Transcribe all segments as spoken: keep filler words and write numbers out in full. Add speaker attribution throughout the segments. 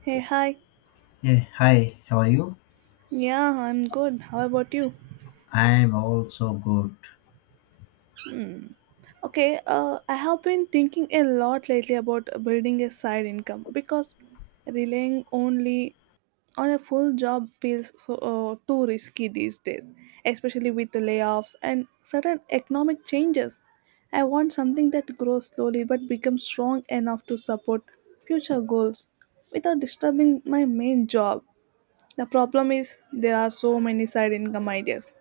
Speaker 1: Hey, hi.
Speaker 2: Hey, hi, how are you?
Speaker 1: Yeah, I'm good. How about you?
Speaker 2: I'm also good.
Speaker 1: Hmm. Okay, uh, I have been thinking a lot lately about building a side income because relying only on a full job feels so uh, too risky these days, especially with the layoffs and certain economic changes. I want something that grows slowly but becomes strong enough to support future goals without disturbing my main job. The problem is there are so many side income ideas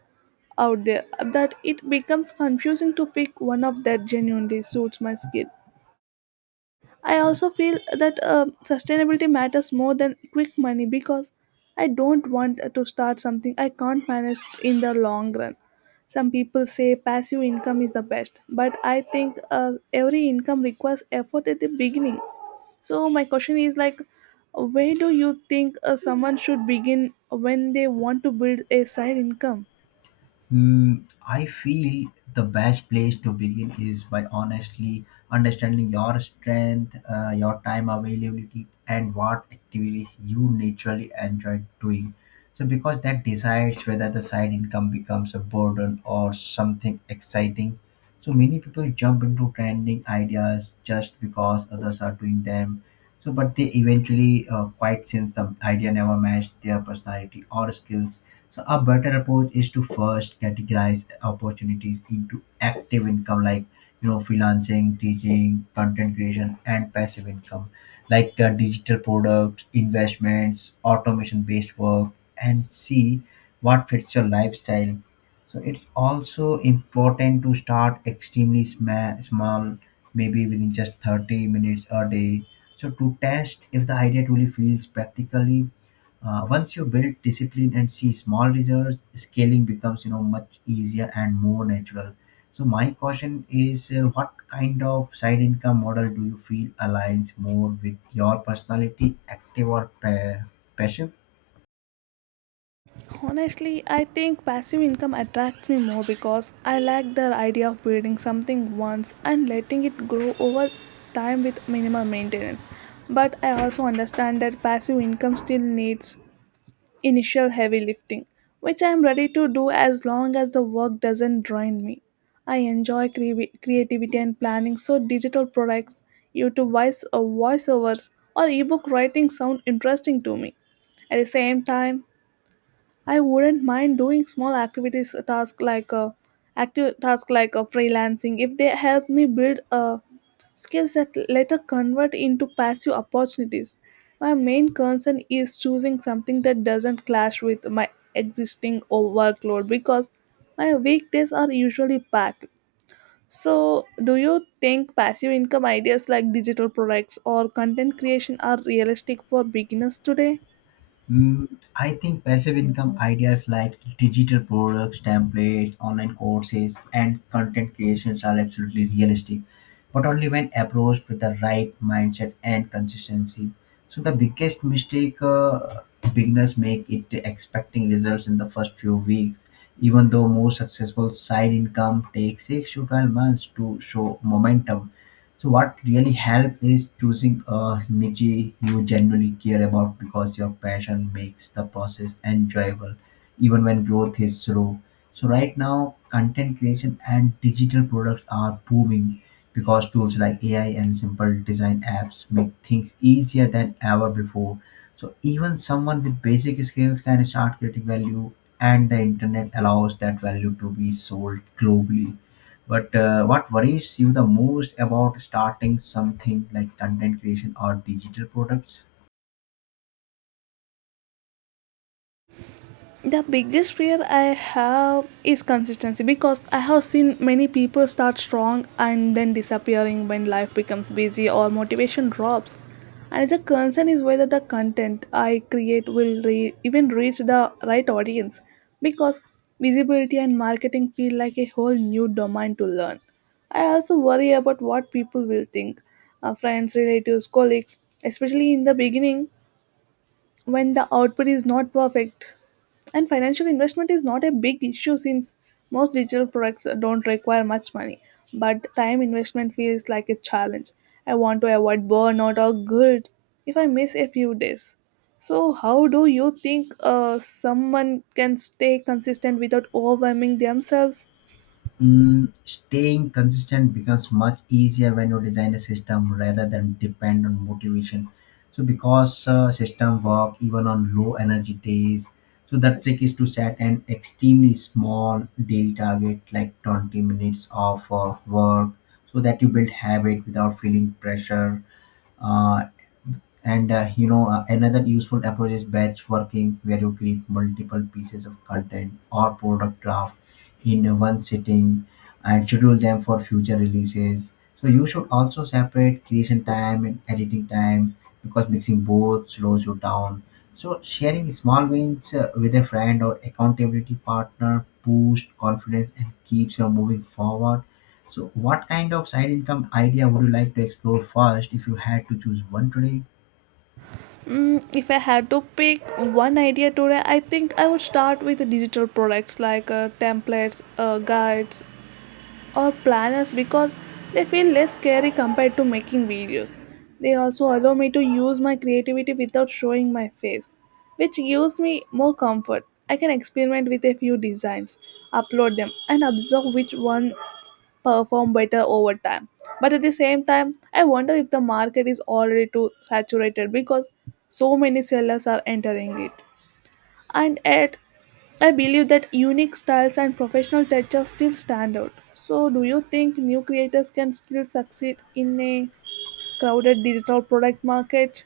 Speaker 1: out there that it becomes confusing to pick one of that genuinely suits my skill. I also feel that uh, sustainability matters more than quick money because I don't want to start something I can't manage in the long run. Some people say passive income is the best, but I think uh, every income requires effort at the beginning. So my question is like, where do you think uh, someone should begin when they want to build a side income?
Speaker 2: Mm, I feel the best place to begin is by honestly understanding your strength, uh, your time availability, and what activities you naturally enjoy doing. So, because that decides whether the side income becomes a burden or something exciting. So, many people jump into trending ideas just because others are doing them. So, but they eventually uh, quite since the idea never matched their personality or skills, so a better approach is to first categorize opportunities into active income, like you know freelancing, teaching, content creation, and passive income, like uh, digital products, investments, automation-based work, and see what fits your lifestyle. So it's also important to start extremely sma- small, maybe within just thirty minutes a day. So to test if the idea truly feels practically. Uh, once you build discipline and see small results, scaling becomes you know much easier and more natural. So my question is, uh, what kind of side income model do you feel aligns more with your personality, active or pa- passive?
Speaker 1: Honestly, I think passive income attracts me more because I like the idea of building something once and letting it grow over time with minimal maintenance. But I also understand that passive income still needs initial heavy lifting, which I am ready to do as long as the work doesn't drain me. I enjoy cre- creativity and planning, so digital products, YouTube voice or voiceovers, or ebook writing sound interesting to me. At the same time, I wouldn't mind doing small activities a task like a active task like a freelancing if they help me build a skills that later convert into passive opportunities. My main concern is choosing something that doesn't clash with my existing o- workload because my weekdays are usually packed. So, do you think passive income ideas like digital products or content creation are realistic for beginners today?
Speaker 2: Mm, I think passive income ideas like digital products, templates, online courses, and content creations are absolutely realistic, but only when approached with the right mindset and consistency. So the biggest mistake uh, beginners make it expecting results in the first few weeks, even though most successful side income takes six to twelve months to show momentum. So what really helps is choosing a niche you genuinely care about, because your passion makes the process enjoyable, even when growth is slow. So right now, content creation and digital products are booming because tools like A I and simple design apps make things easier than ever before. So even someone with basic skills can start creating value, and the internet allows that value to be sold globally. But uh, what worries you the most about starting something like content creation or digital products?
Speaker 1: The biggest fear I have is consistency because I have seen many people start strong and then disappearing when life becomes busy or motivation drops. And the concern is whether the content I create will re- even reach the right audience because visibility and marketing feel like a whole new domain to learn. I also worry about what people will think, uh, friends, relatives, colleagues, especially in the beginning when the output is not perfect. And financial investment is not a big issue since most digital products don't require much money, but time investment feels like a challenge. I want to avoid burnout or guilt if I miss a few days. So, how do you think uh, someone can stay consistent without overwhelming themselves?
Speaker 2: Mm, staying consistent becomes much easier when you design a system rather than depend on motivation. So, because uh, system work even on low energy days, so the trick is to set an extremely small daily target, like twenty minutes of uh, work, so that you build habit without feeling pressure. Uh, and uh, you know uh, another useful approach is batch working, where you create multiple pieces of content or product draft in one sitting and schedule them for future releases. So you should also separate creation time and editing time, because mixing both slows you down. So sharing small wins uh, with a friend or accountability partner boosts confidence and keeps you moving forward. So what kind of side income idea would you like to explore first if you had to choose one today?
Speaker 1: Mm, if I had to pick one idea today, I think I would start with digital products like uh, templates, uh, guides, or planners because they feel less scary compared to making videos. They also allow me to use my creativity without showing my face, which gives me more comfort. I can experiment with a few designs, upload them, and observe which one perform better over time. But at the same time, I wonder if the market is already too saturated because so many sellers are entering it and yet I believe that unique styles and professional touches still stand out. So, do you think new creators can still succeed in a crowded digital product market?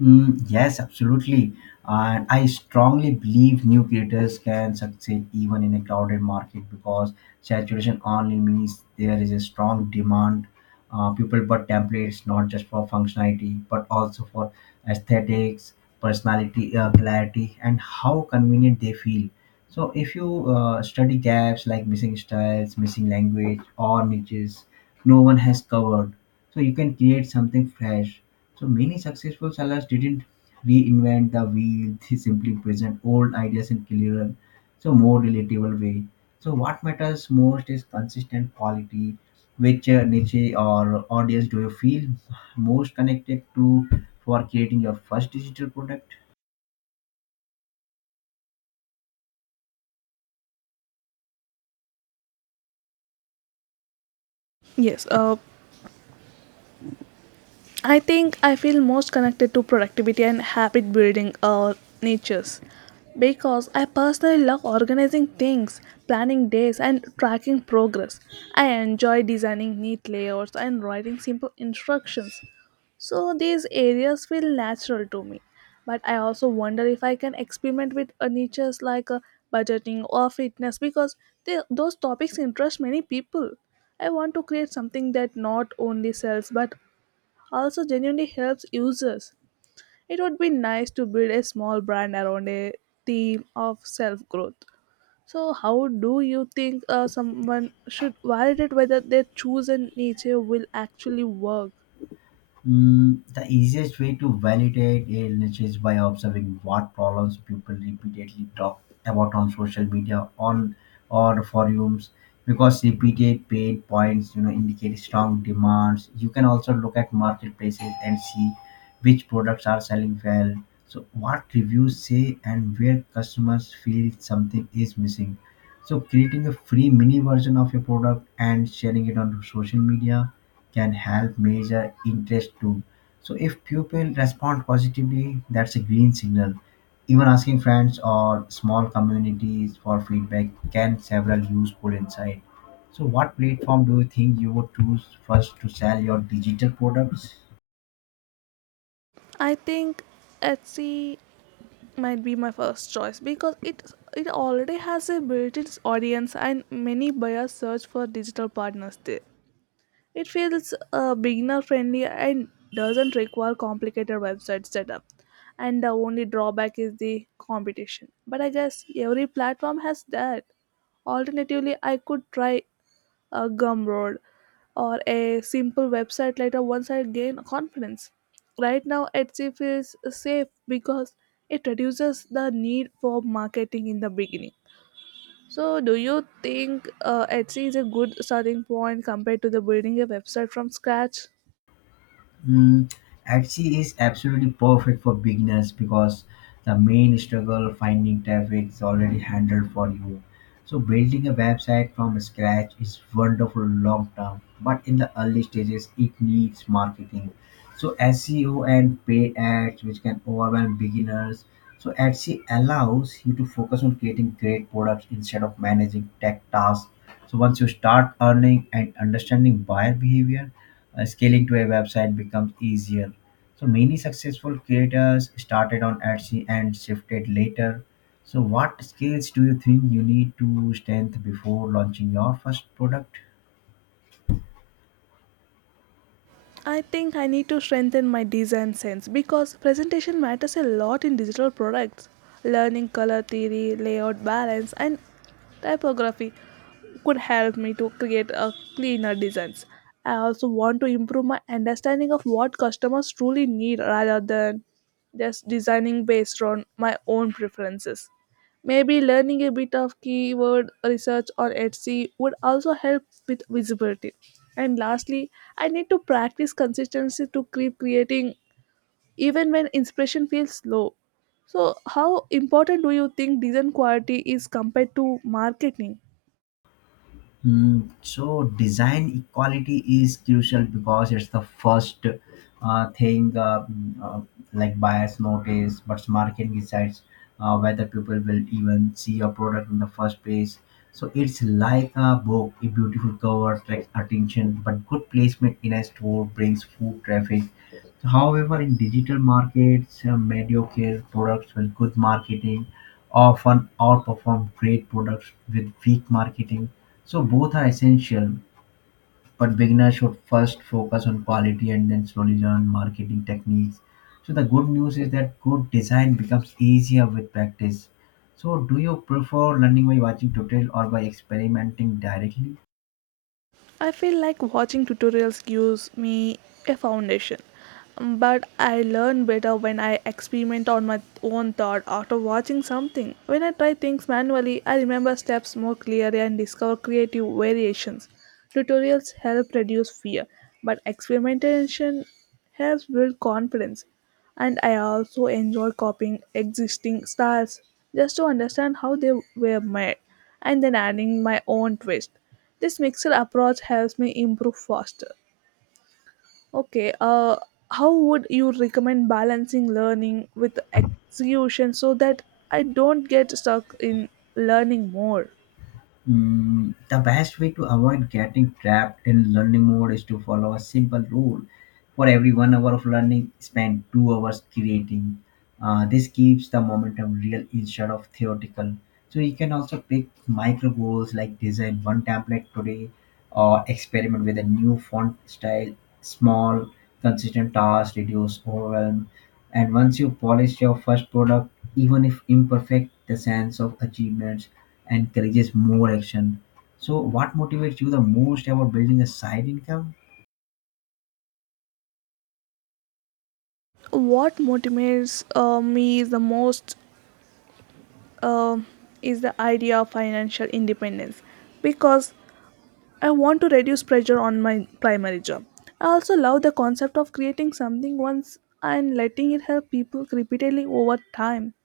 Speaker 2: Mm, yes, absolutely. And I strongly believe new creators can succeed even in a crowded market, because saturation only means there is a strong demand. Uh, people but templates not just for functionality but also for aesthetics, personality, uh, clarity, and how convenient they feel. So, if you uh, study gaps like missing styles, missing language, or niches no one has covered, so you can create something fresh. So many successful sellers didn't reinvent the wheel, they simply present old ideas in clearer, so more relatable way. So what matters most is consistent quality. Which uh, niche or audience do you feel most connected to for creating your first digital product?
Speaker 1: Yes, uh, I think I feel most connected to productivity and habit building uh, natures because I personally love organizing things, planning days, and tracking progress. I enjoy designing neat layouts and writing simple instructions. So these areas feel natural to me. But I also wonder if I can experiment with uh, niches like uh, budgeting or fitness because they, those topics interest many people. I want to create something that not only sells but also genuinely helps users. It would be nice to build a small brand around a theme of self growth. So, how do you think uh, someone should validate whether their chosen niche will actually work?
Speaker 2: Mm, the easiest way to validate a niche is by observing what problems people repeatedly talk about on social media on or forums, because repeated paid points you know indicate strong demands. You can also look at marketplaces and see which products are selling well, so what reviews say and where customers feel something is missing. So creating a free mini version of your product and sharing it on social media can help measure interest too. So if pupil respond positively, that's a green signal. Even asking friends or small communities for feedback can several useful insight. So what platform do you think you would choose first to sell your digital products?
Speaker 1: I think Etsy might be my first choice because it it already has a built-in audience and many buyers search for digital partners there. It feels uh, beginner friendly and doesn't require complicated website setup. And the only drawback is the competition. But I guess every platform has that. Alternatively, I could try a Gumroad, or a simple website later once I gain confidence. Right now, Etsy feels safe because it reduces the need for marketing in the beginning. So, do you think uh, Etsy is a good starting point compared to the building a website from scratch?
Speaker 2: Mm, Axie is absolutely perfect for beginners, because the main struggle finding traffic is already handled for you. So building a website from scratch is wonderful long term, but in the early stages it needs marketing. So S E O and paid ads which can overwhelm beginners. So Etsy allows you to focus on creating great products instead of managing tech tasks. So once you start earning and understanding buyer behavior, uh, scaling to a website becomes easier. So many successful creators started on Etsy and shifted later. So what skills do you think you need to strengthen before launching your first product?
Speaker 1: I think I need to strengthen my design sense because presentation matters a lot in digital products. Learning color theory, layout balance, and typography could help me to create a cleaner designs. I also want to improve my understanding of what customers truly need rather than just designing based on my own preferences. Maybe learning a bit of keyword research or Etsy would also help with visibility. And lastly, I need to practice consistency to keep creating even when inspiration feels low. So, how important do you think design quality is compared to marketing?
Speaker 2: Mm, so design equality is crucial, because it's the first uh, thing uh, mm, uh, like buyers notice, but marketing decides uh, whether people will even see your product in the first place. So it's like a book, a beautiful cover attracts attention, but good placement in a store brings food traffic. However, in digital markets, uh, mediocre products with good marketing often outperform great products with weak marketing. So both are essential, but beginners should first focus on quality and then slowly learn marketing techniques. So the good news is that good design becomes easier with practice. So do you prefer learning by watching tutorial or by experimenting directly?
Speaker 1: I feel like watching tutorials gives me a foundation, but I learn better when I experiment on my own thought after watching something. When I try things manually, I remember steps more clearly and discover creative variations. Tutorials help reduce fear, but experimentation has built confidence and I also enjoy copying existing styles just to understand how they were made and then adding my own twist. This mixed approach helps me improve faster. Okay, uh, how would you recommend balancing learning with execution so that I don't get stuck in learning more?
Speaker 2: Mm, the best way to avoid getting trapped in learning mode is to follow a simple rule. For every one hour of learning, spend two hours creating. Uh, this keeps the momentum real instead of theoretical. So you can also pick micro goals like design one template today or experiment with a new font style, small, consistent tasks, reduce overwhelm. And once you polish your first product, even if imperfect, the sense of achievements encourages more action. So, what motivates you the most about building a side income?
Speaker 1: What motivates uh, me the most um is the idea of financial independence because I want to reduce pressure on my primary job. I also love the concept of creating something once and letting it help people repeatedly over time.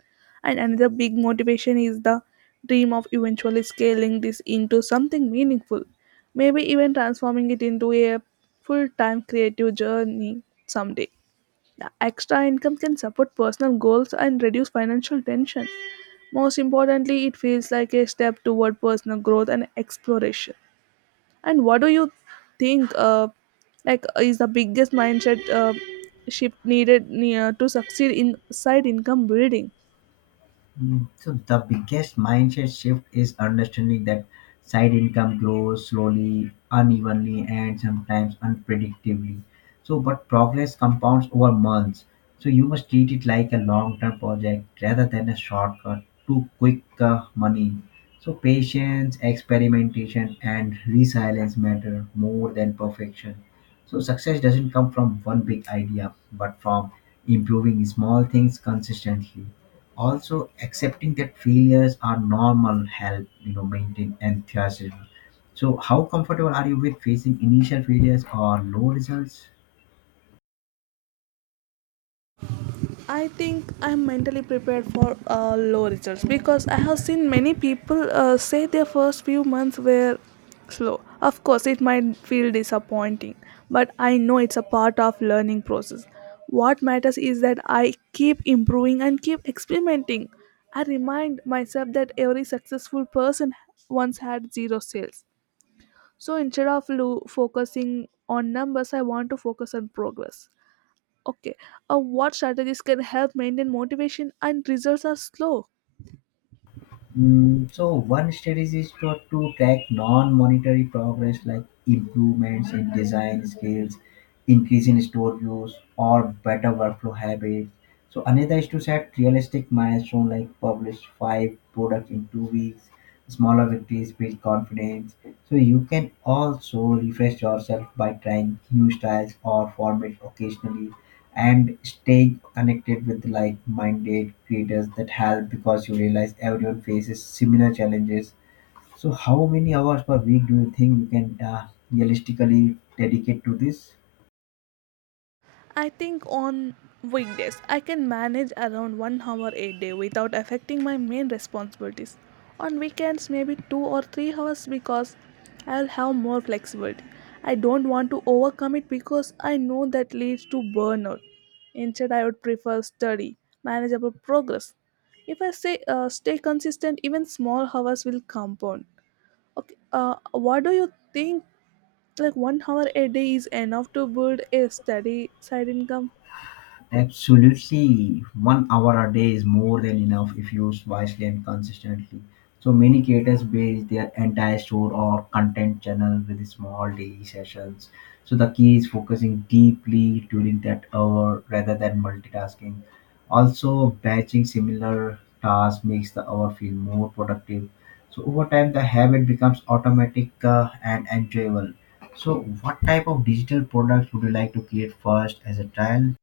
Speaker 1: And another big motivation is the dream of eventually scaling this into something meaningful, maybe even transforming it into a full time creative journey someday. The extra income can support personal goals and reduce financial tension. Most importantly, it feels like a step toward personal growth and exploration. And what do you think? Uh, like uh, is the biggest mindset uh, shift needed near to succeed in side income building?
Speaker 2: Mm, So the biggest mindset shift is understanding that side income grows slowly, unevenly, and sometimes unpredictably. So, but progress compounds over months. So you must treat it like a long-term project rather than a shortcut to quick uh, money. So patience, experimentation, and resilience matter more than perfection. So success doesn't come from one big idea, but from improving small things consistently, also accepting that failures are normal help you know maintain enthusiasm. So how comfortable are you with facing initial failures or low results?
Speaker 1: I think I'm mentally prepared for uh, low results because I have seen many people uh, say their first few months were slow. Of course, it might feel disappointing, but I know it's a part of learning process. What matters is that I keep improving and keep experimenting. I remind myself that every successful person once had zero sales. So instead of lo- focusing on numbers, I want to focus on progress. Okay, uh, what strategies can help maintain motivation and results are slow?
Speaker 2: Mm, so one strategy is to, to track non-monetary progress like improvements in design skills, increase in store use, or better workflow habits. So another is to set realistic milestone like publish five products in two weeks. Smaller victories build confidence. So you can also refresh yourself by trying new styles or formats occasionally, and staying connected with like-minded creators that help, because you realize everyone faces similar challenges. So how many hours per week do you think you can uh, realistically dedicate to this?
Speaker 1: I think on weekdays, I can manage around one hour a day without affecting my main responsibilities. On weekends, maybe two or three hours because I'll have more flexibility. I don't want to overcommit because I know that leads to burnout. Instead, I would prefer study, manageable progress. If I say uh, stay consistent, even small hours will compound. Okay, uh, what do you think? Like one hour a day is enough to build a steady side income?
Speaker 2: Absolutely, one hour a day is more than enough if used wisely and consistently. So many creators base their entire store or content channel with small daily sessions. So the key is focusing deeply during that hour rather than multitasking. Also, batching similar tasks makes the hour feel more productive. So over time, the habit becomes automatic uh, and enjoyable. So, what type of digital products would you like to create first as a trial?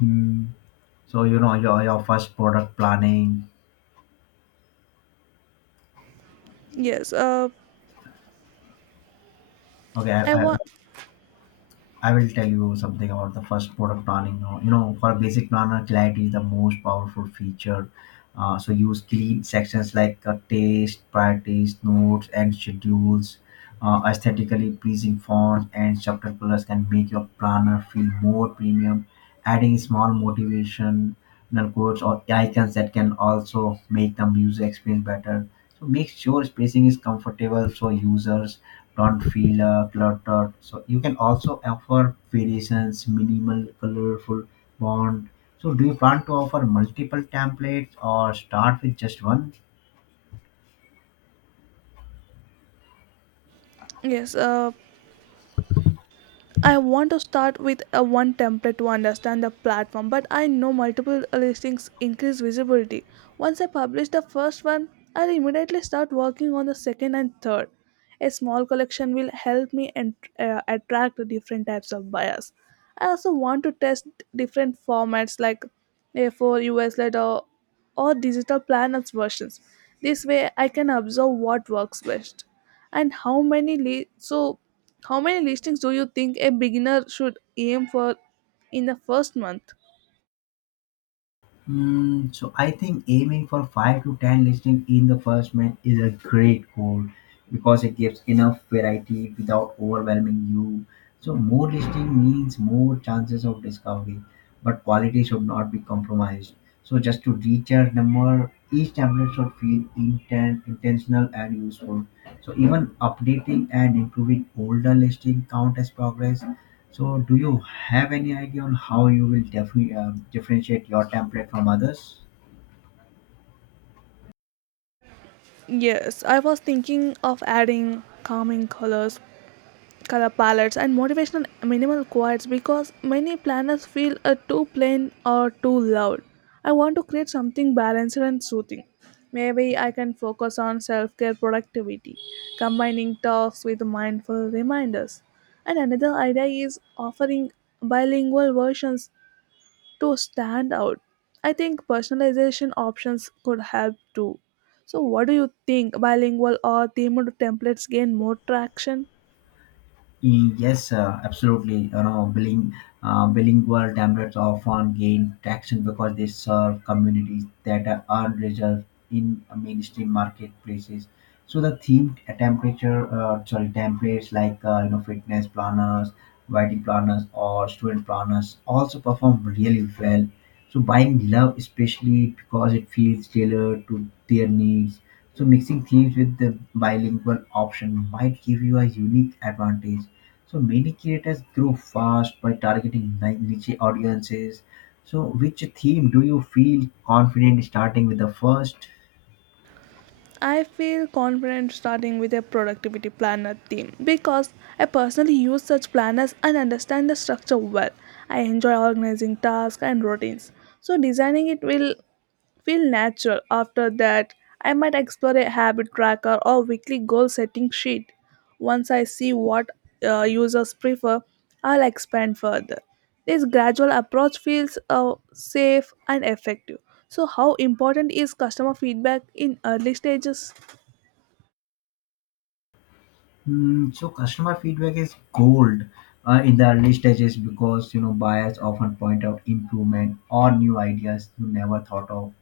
Speaker 2: Hmm. So you know your your first product planning.
Speaker 1: Yes. Uh,
Speaker 2: Okay,
Speaker 1: I
Speaker 2: I, I,
Speaker 1: want.
Speaker 2: I will tell you something about the first product planning. Now, you know, for a basic planner, clarity is the most powerful feature. Uh, so use clean sections like uh, taste, priorities, notes, and schedules. Uh, aesthetically pleasing fonts and subtle colors can make your planner feel more premium. Adding small motivational quotes or icons that can also make the user experience better. So make sure spacing is comfortable for users don't feel uh, cluttered. So you can also offer variations, minimal, colorful bond. So do you plan to offer multiple templates or start with just one?
Speaker 1: Yes. Uh, I want to start with a one template to understand the platform, but I know multiple listings increase visibility. Once I publish the first one, I'll immediately start working on the second and third. A small collection will help me and, uh, attract different types of buyers. I also want to test different formats like A four U S letter or digital planners versions. This way I can observe what works best and how many li- so how many listings do you think a beginner should aim for in the first month?
Speaker 2: Mm, so I think aiming for five to ten listing in the first month is a great goal, because it gives enough variety without overwhelming you. So more listing means more chances of discovery, but quality should not be compromised. So just to reach your number, each template should feel intent, intentional, and useful. So even updating and improving older listing count as progress. So do you have any idea on how you will defi- um differentiate your template from others?
Speaker 1: Yes, I was thinking of adding calming colors color palettes and motivational minimal quotes because many planners feel uh, too plain or too loud. I want to create something balanced and soothing. Maybe I can focus on self care productivity, combining talks with mindful reminders. And another idea is offering bilingual versions to stand out. I think personalization options could help too. So, what do you think? Bilingual or themed templates gain more traction?
Speaker 2: E, Yes, uh, absolutely. You know, biling, uh, bilingual templates often gain traction, because they serve communities that are unreserved in mainstream marketplaces. So the themed temperature, uh, sorry, templates like uh, you know fitness planners, wedding planners, or student planners also perform really well. So buying love, especially because it feels tailored to their needs. So mixing themes with the bilingual option might give you a unique advantage. So many creators grow fast by targeting ni- niche audiences. So which theme do you feel confident starting with the first?
Speaker 1: I feel confident starting with a productivity planner theme because I personally use such planners and understand the structure well. I enjoy organizing tasks and routines, so designing it will feel natural. After that, I might explore a habit tracker or weekly goal setting sheet. Once I see what uh, users prefer, I'll expand further. This gradual approach feels uh, safe and effective. So, how important is customer feedback in early stages?
Speaker 2: Mm, so customer feedback is gold uh, in the early stages because you know buyers often point out improvement or new ideas you never thought of.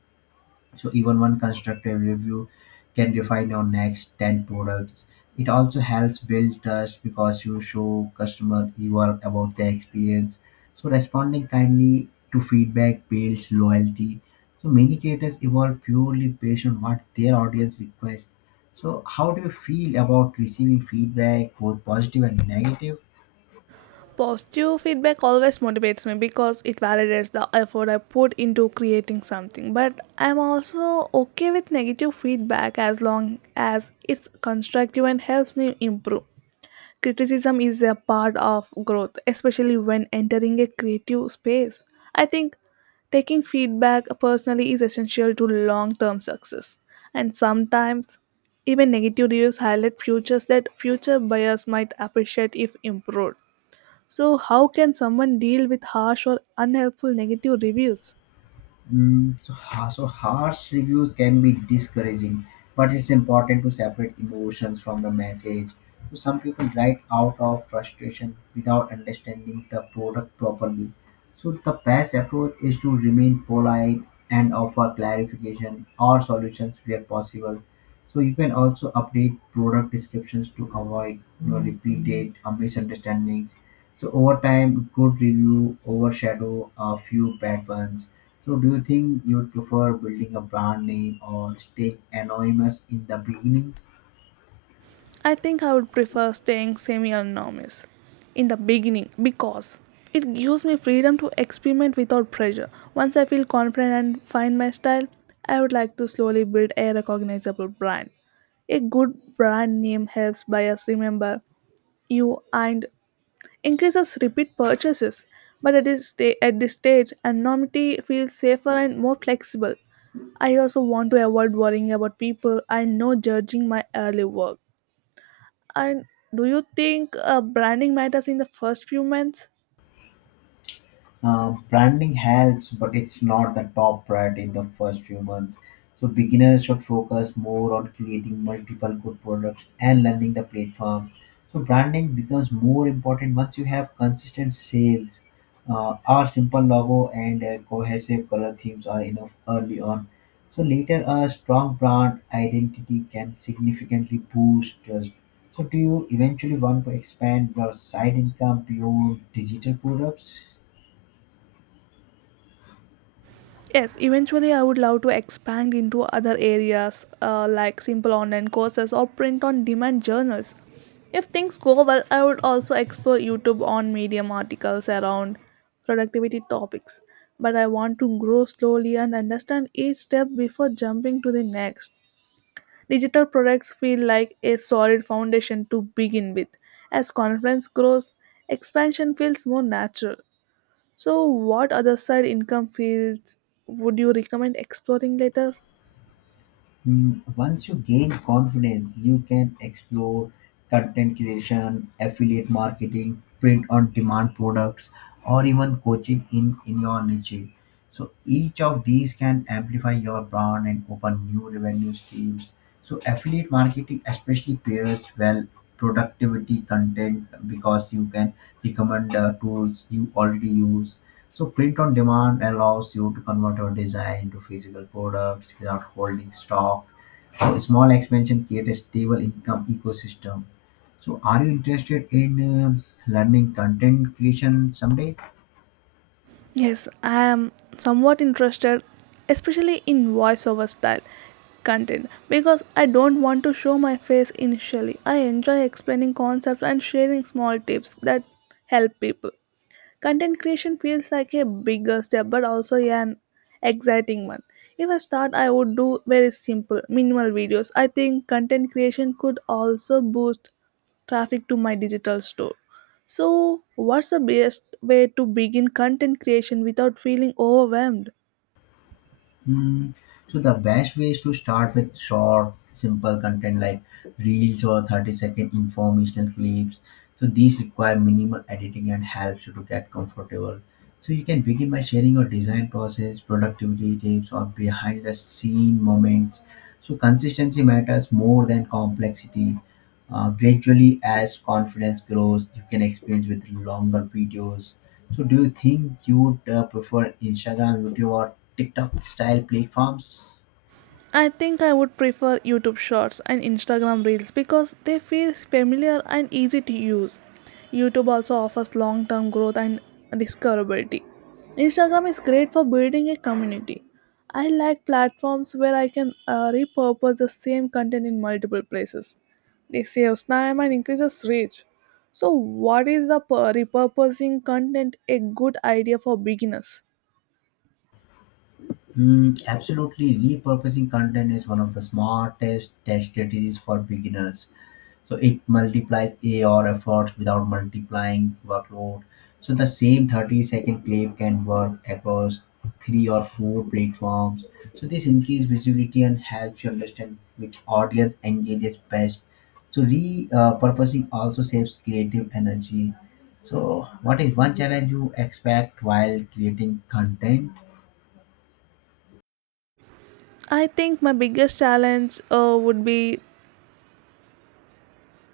Speaker 2: So even one constructive review can refine your next ten products. It also helps build trust because you show customer you are about their experience. So responding kindly to feedback builds loyalty. So many creators evolve purely based on what their audience requests. So how do you feel about receiving feedback, both positive and negative?
Speaker 1: Positive feedback always motivates me because it validates the effort I put into creating something. But I'm also okay with negative feedback as long as it's constructive and helps me improve. Criticism is a part of growth, especially when entering a creative space. I think taking feedback personally is essential to long term success. And sometimes, even negative reviews highlight features that future buyers might appreciate if improved. So, how can someone deal with harsh or unhelpful negative reviews?
Speaker 2: Mm, so, ha- so harsh reviews can be discouraging, but it's important to separate emotions from the message. So some people write out of frustration without understanding the product properly. So the best approach is to remain polite and offer clarification or solutions where possible. So you can also update product descriptions to avoid you know, repeated uh, misunderstandings. So over time, good review overshadow a few bad ones. So, do you think you'd prefer building a brand name or staying anonymous in the beginning?
Speaker 1: I think I would prefer staying semi anonymous in the beginning because it gives me freedom to experiment without pressure. Once I feel confident and find my style, I would like to slowly build a recognizable brand. A good brand name helps buyers remember you and increases repeat purchases, but at this, sta- at this stage, anonymity feels safer and more flexible. I also want to avoid worrying about people I know judging my early work. And do you think uh, branding matters in the first few months?
Speaker 2: Uh, branding helps, but it's not the top priority in the first few months. So beginners should focus more on creating multiple good products and learning the platform. So branding becomes more important once you have consistent sales. Uh, our simple logo and uh, cohesive color themes are enough early on. So later a strong brand identity can significantly boost trust. So do you eventually want to expand your side income beyond digital products?
Speaker 1: Yes, eventually I would love to expand into other areas uh, like simple online courses or print on demand journals. If things go well, I would also explore YouTube on Medium articles around productivity topics. But I want to grow slowly and understand each step before jumping to the next. Digital products feel like a solid foundation to begin with. As confidence grows, expansion feels more natural. So, what other side income fields would you recommend exploring later?
Speaker 2: Mm, once you gain confidence, you can explore content creation, affiliate marketing, print on demand products, or even coaching in, in your niche. So each of these can amplify your brand and open new revenue streams. So affiliate marketing especially pairs well productivity content because you can recommend uh, tools you already use. So print on demand allows you to convert your design into physical products without holding stock. So a small expansion creates a stable income ecosystem. So are you interested in uh, learning content creation someday?
Speaker 1: Yes, I am somewhat interested, especially in voiceover style content, because I don't want to show my face initially. I enjoy explaining concepts and sharing small tips that help people. Content creation feels like a bigger step, but also an exciting one. If I start, I would do very simple, minimal videos. I think content creation could also boost traffic to my digital store. So, what's the best way to begin content creation without feeling overwhelmed?
Speaker 2: Hmm. So the best way is to start with short, simple content like reels or thirty-second informational clips. So these require minimal editing and helps you to get comfortable. So you can begin by sharing your design process, productivity tips, or behind the scene moments. So consistency matters more than complexity. Uh, gradually, as confidence grows, you can experience with longer videos. So, do you think you would uh, prefer Instagram, YouTube, or TikTok style platforms?
Speaker 1: I think I would prefer YouTube Shorts and Instagram Reels because they feel familiar and easy to use. YouTube also offers long term growth and discoverability. Instagram is great for building a community. I like platforms where I can uh, repurpose the same content in multiple places. They saves time and increases reach. So, what is the pur- repurposing content a good idea for beginners?
Speaker 2: Mm, absolutely, repurposing content is one of the smartest test strategies for beginners. So it multiplies A R efforts without multiplying workload. So the same thirty second clip can work across three or four platforms. So this increases visibility and helps you understand which audience engages best. So repurposing also saves creative energy. So what is one challenge you expect while creating content?
Speaker 1: I think my biggest challenge uh, would be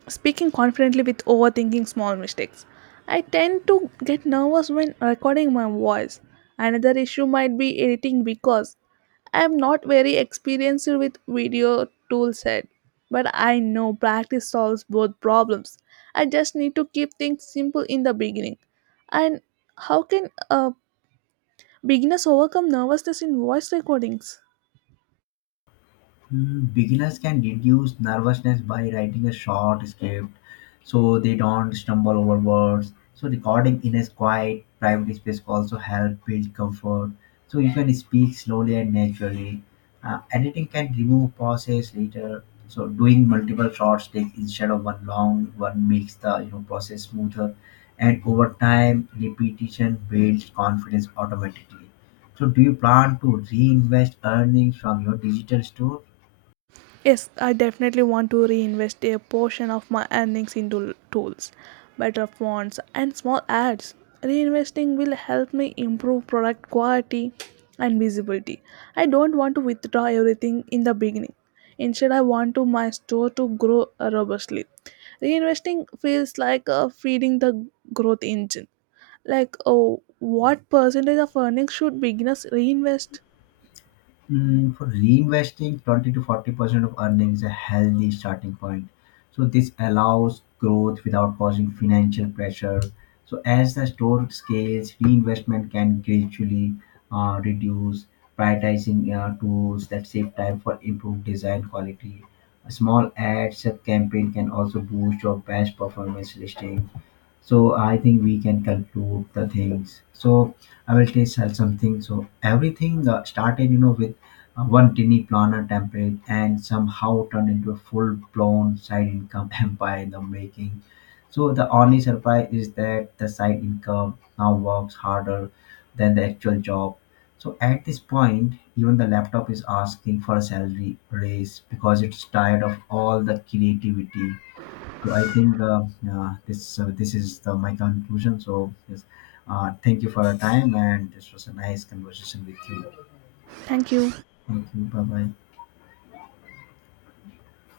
Speaker 1: speaking confidently with overthinking small mistakes. I tend to get nervous when recording my voice. Another issue might be editing because I am not very experienced with video toolset. But I know practice solves both problems. I just need to keep things simple in the beginning. And how can uh, beginners overcome nervousness in voice recordings?
Speaker 2: Mm, beginners can reduce nervousness by writing a short script so they don't stumble over words. So recording in a quiet, private space also help build comfort. So you can speak slowly and naturally. Uh, editing can remove pauses later. So doing multiple short takes instead of one long one makes the you know process smoother, and over time repetition builds confidence automatically. So do you plan to reinvest earnings from your digital store?
Speaker 1: Yes, I definitely want to reinvest a portion of my earnings into tools, better fonts, and small ads. Reinvesting will help me improve product quality and visibility. I don't want to withdraw everything in the beginning. Instead, I want to my store to grow uh, robustly. Reinvesting feels like uh, feeding the growth engine. Like, oh, what percentage of earnings should beginners reinvest?
Speaker 2: Mm, for reinvesting, twenty to forty percent of earnings is a healthy starting point. So, this allows growth without causing financial pressure. So, as the store scales, reinvestment can gradually uh, reduce, prioritizing uh, tools that save time for improved design quality. A small ads campaign can also boost your best performance listing. So I think we can conclude the things. So I will tell something. So everything uh, started you know with uh, one tiny planner template and somehow turned into a full-blown side income empire in the making. So the only surprise is that the side income now works harder than the actual job. So at this point even the laptop is asking for a salary raise because it's tired of all the creativity. So I think uh, uh, this uh, this is the, my conclusion. So yes, uh, thank you for your time, and this was a nice conversation with you.
Speaker 1: Thank you.
Speaker 2: Thank you. Bye bye.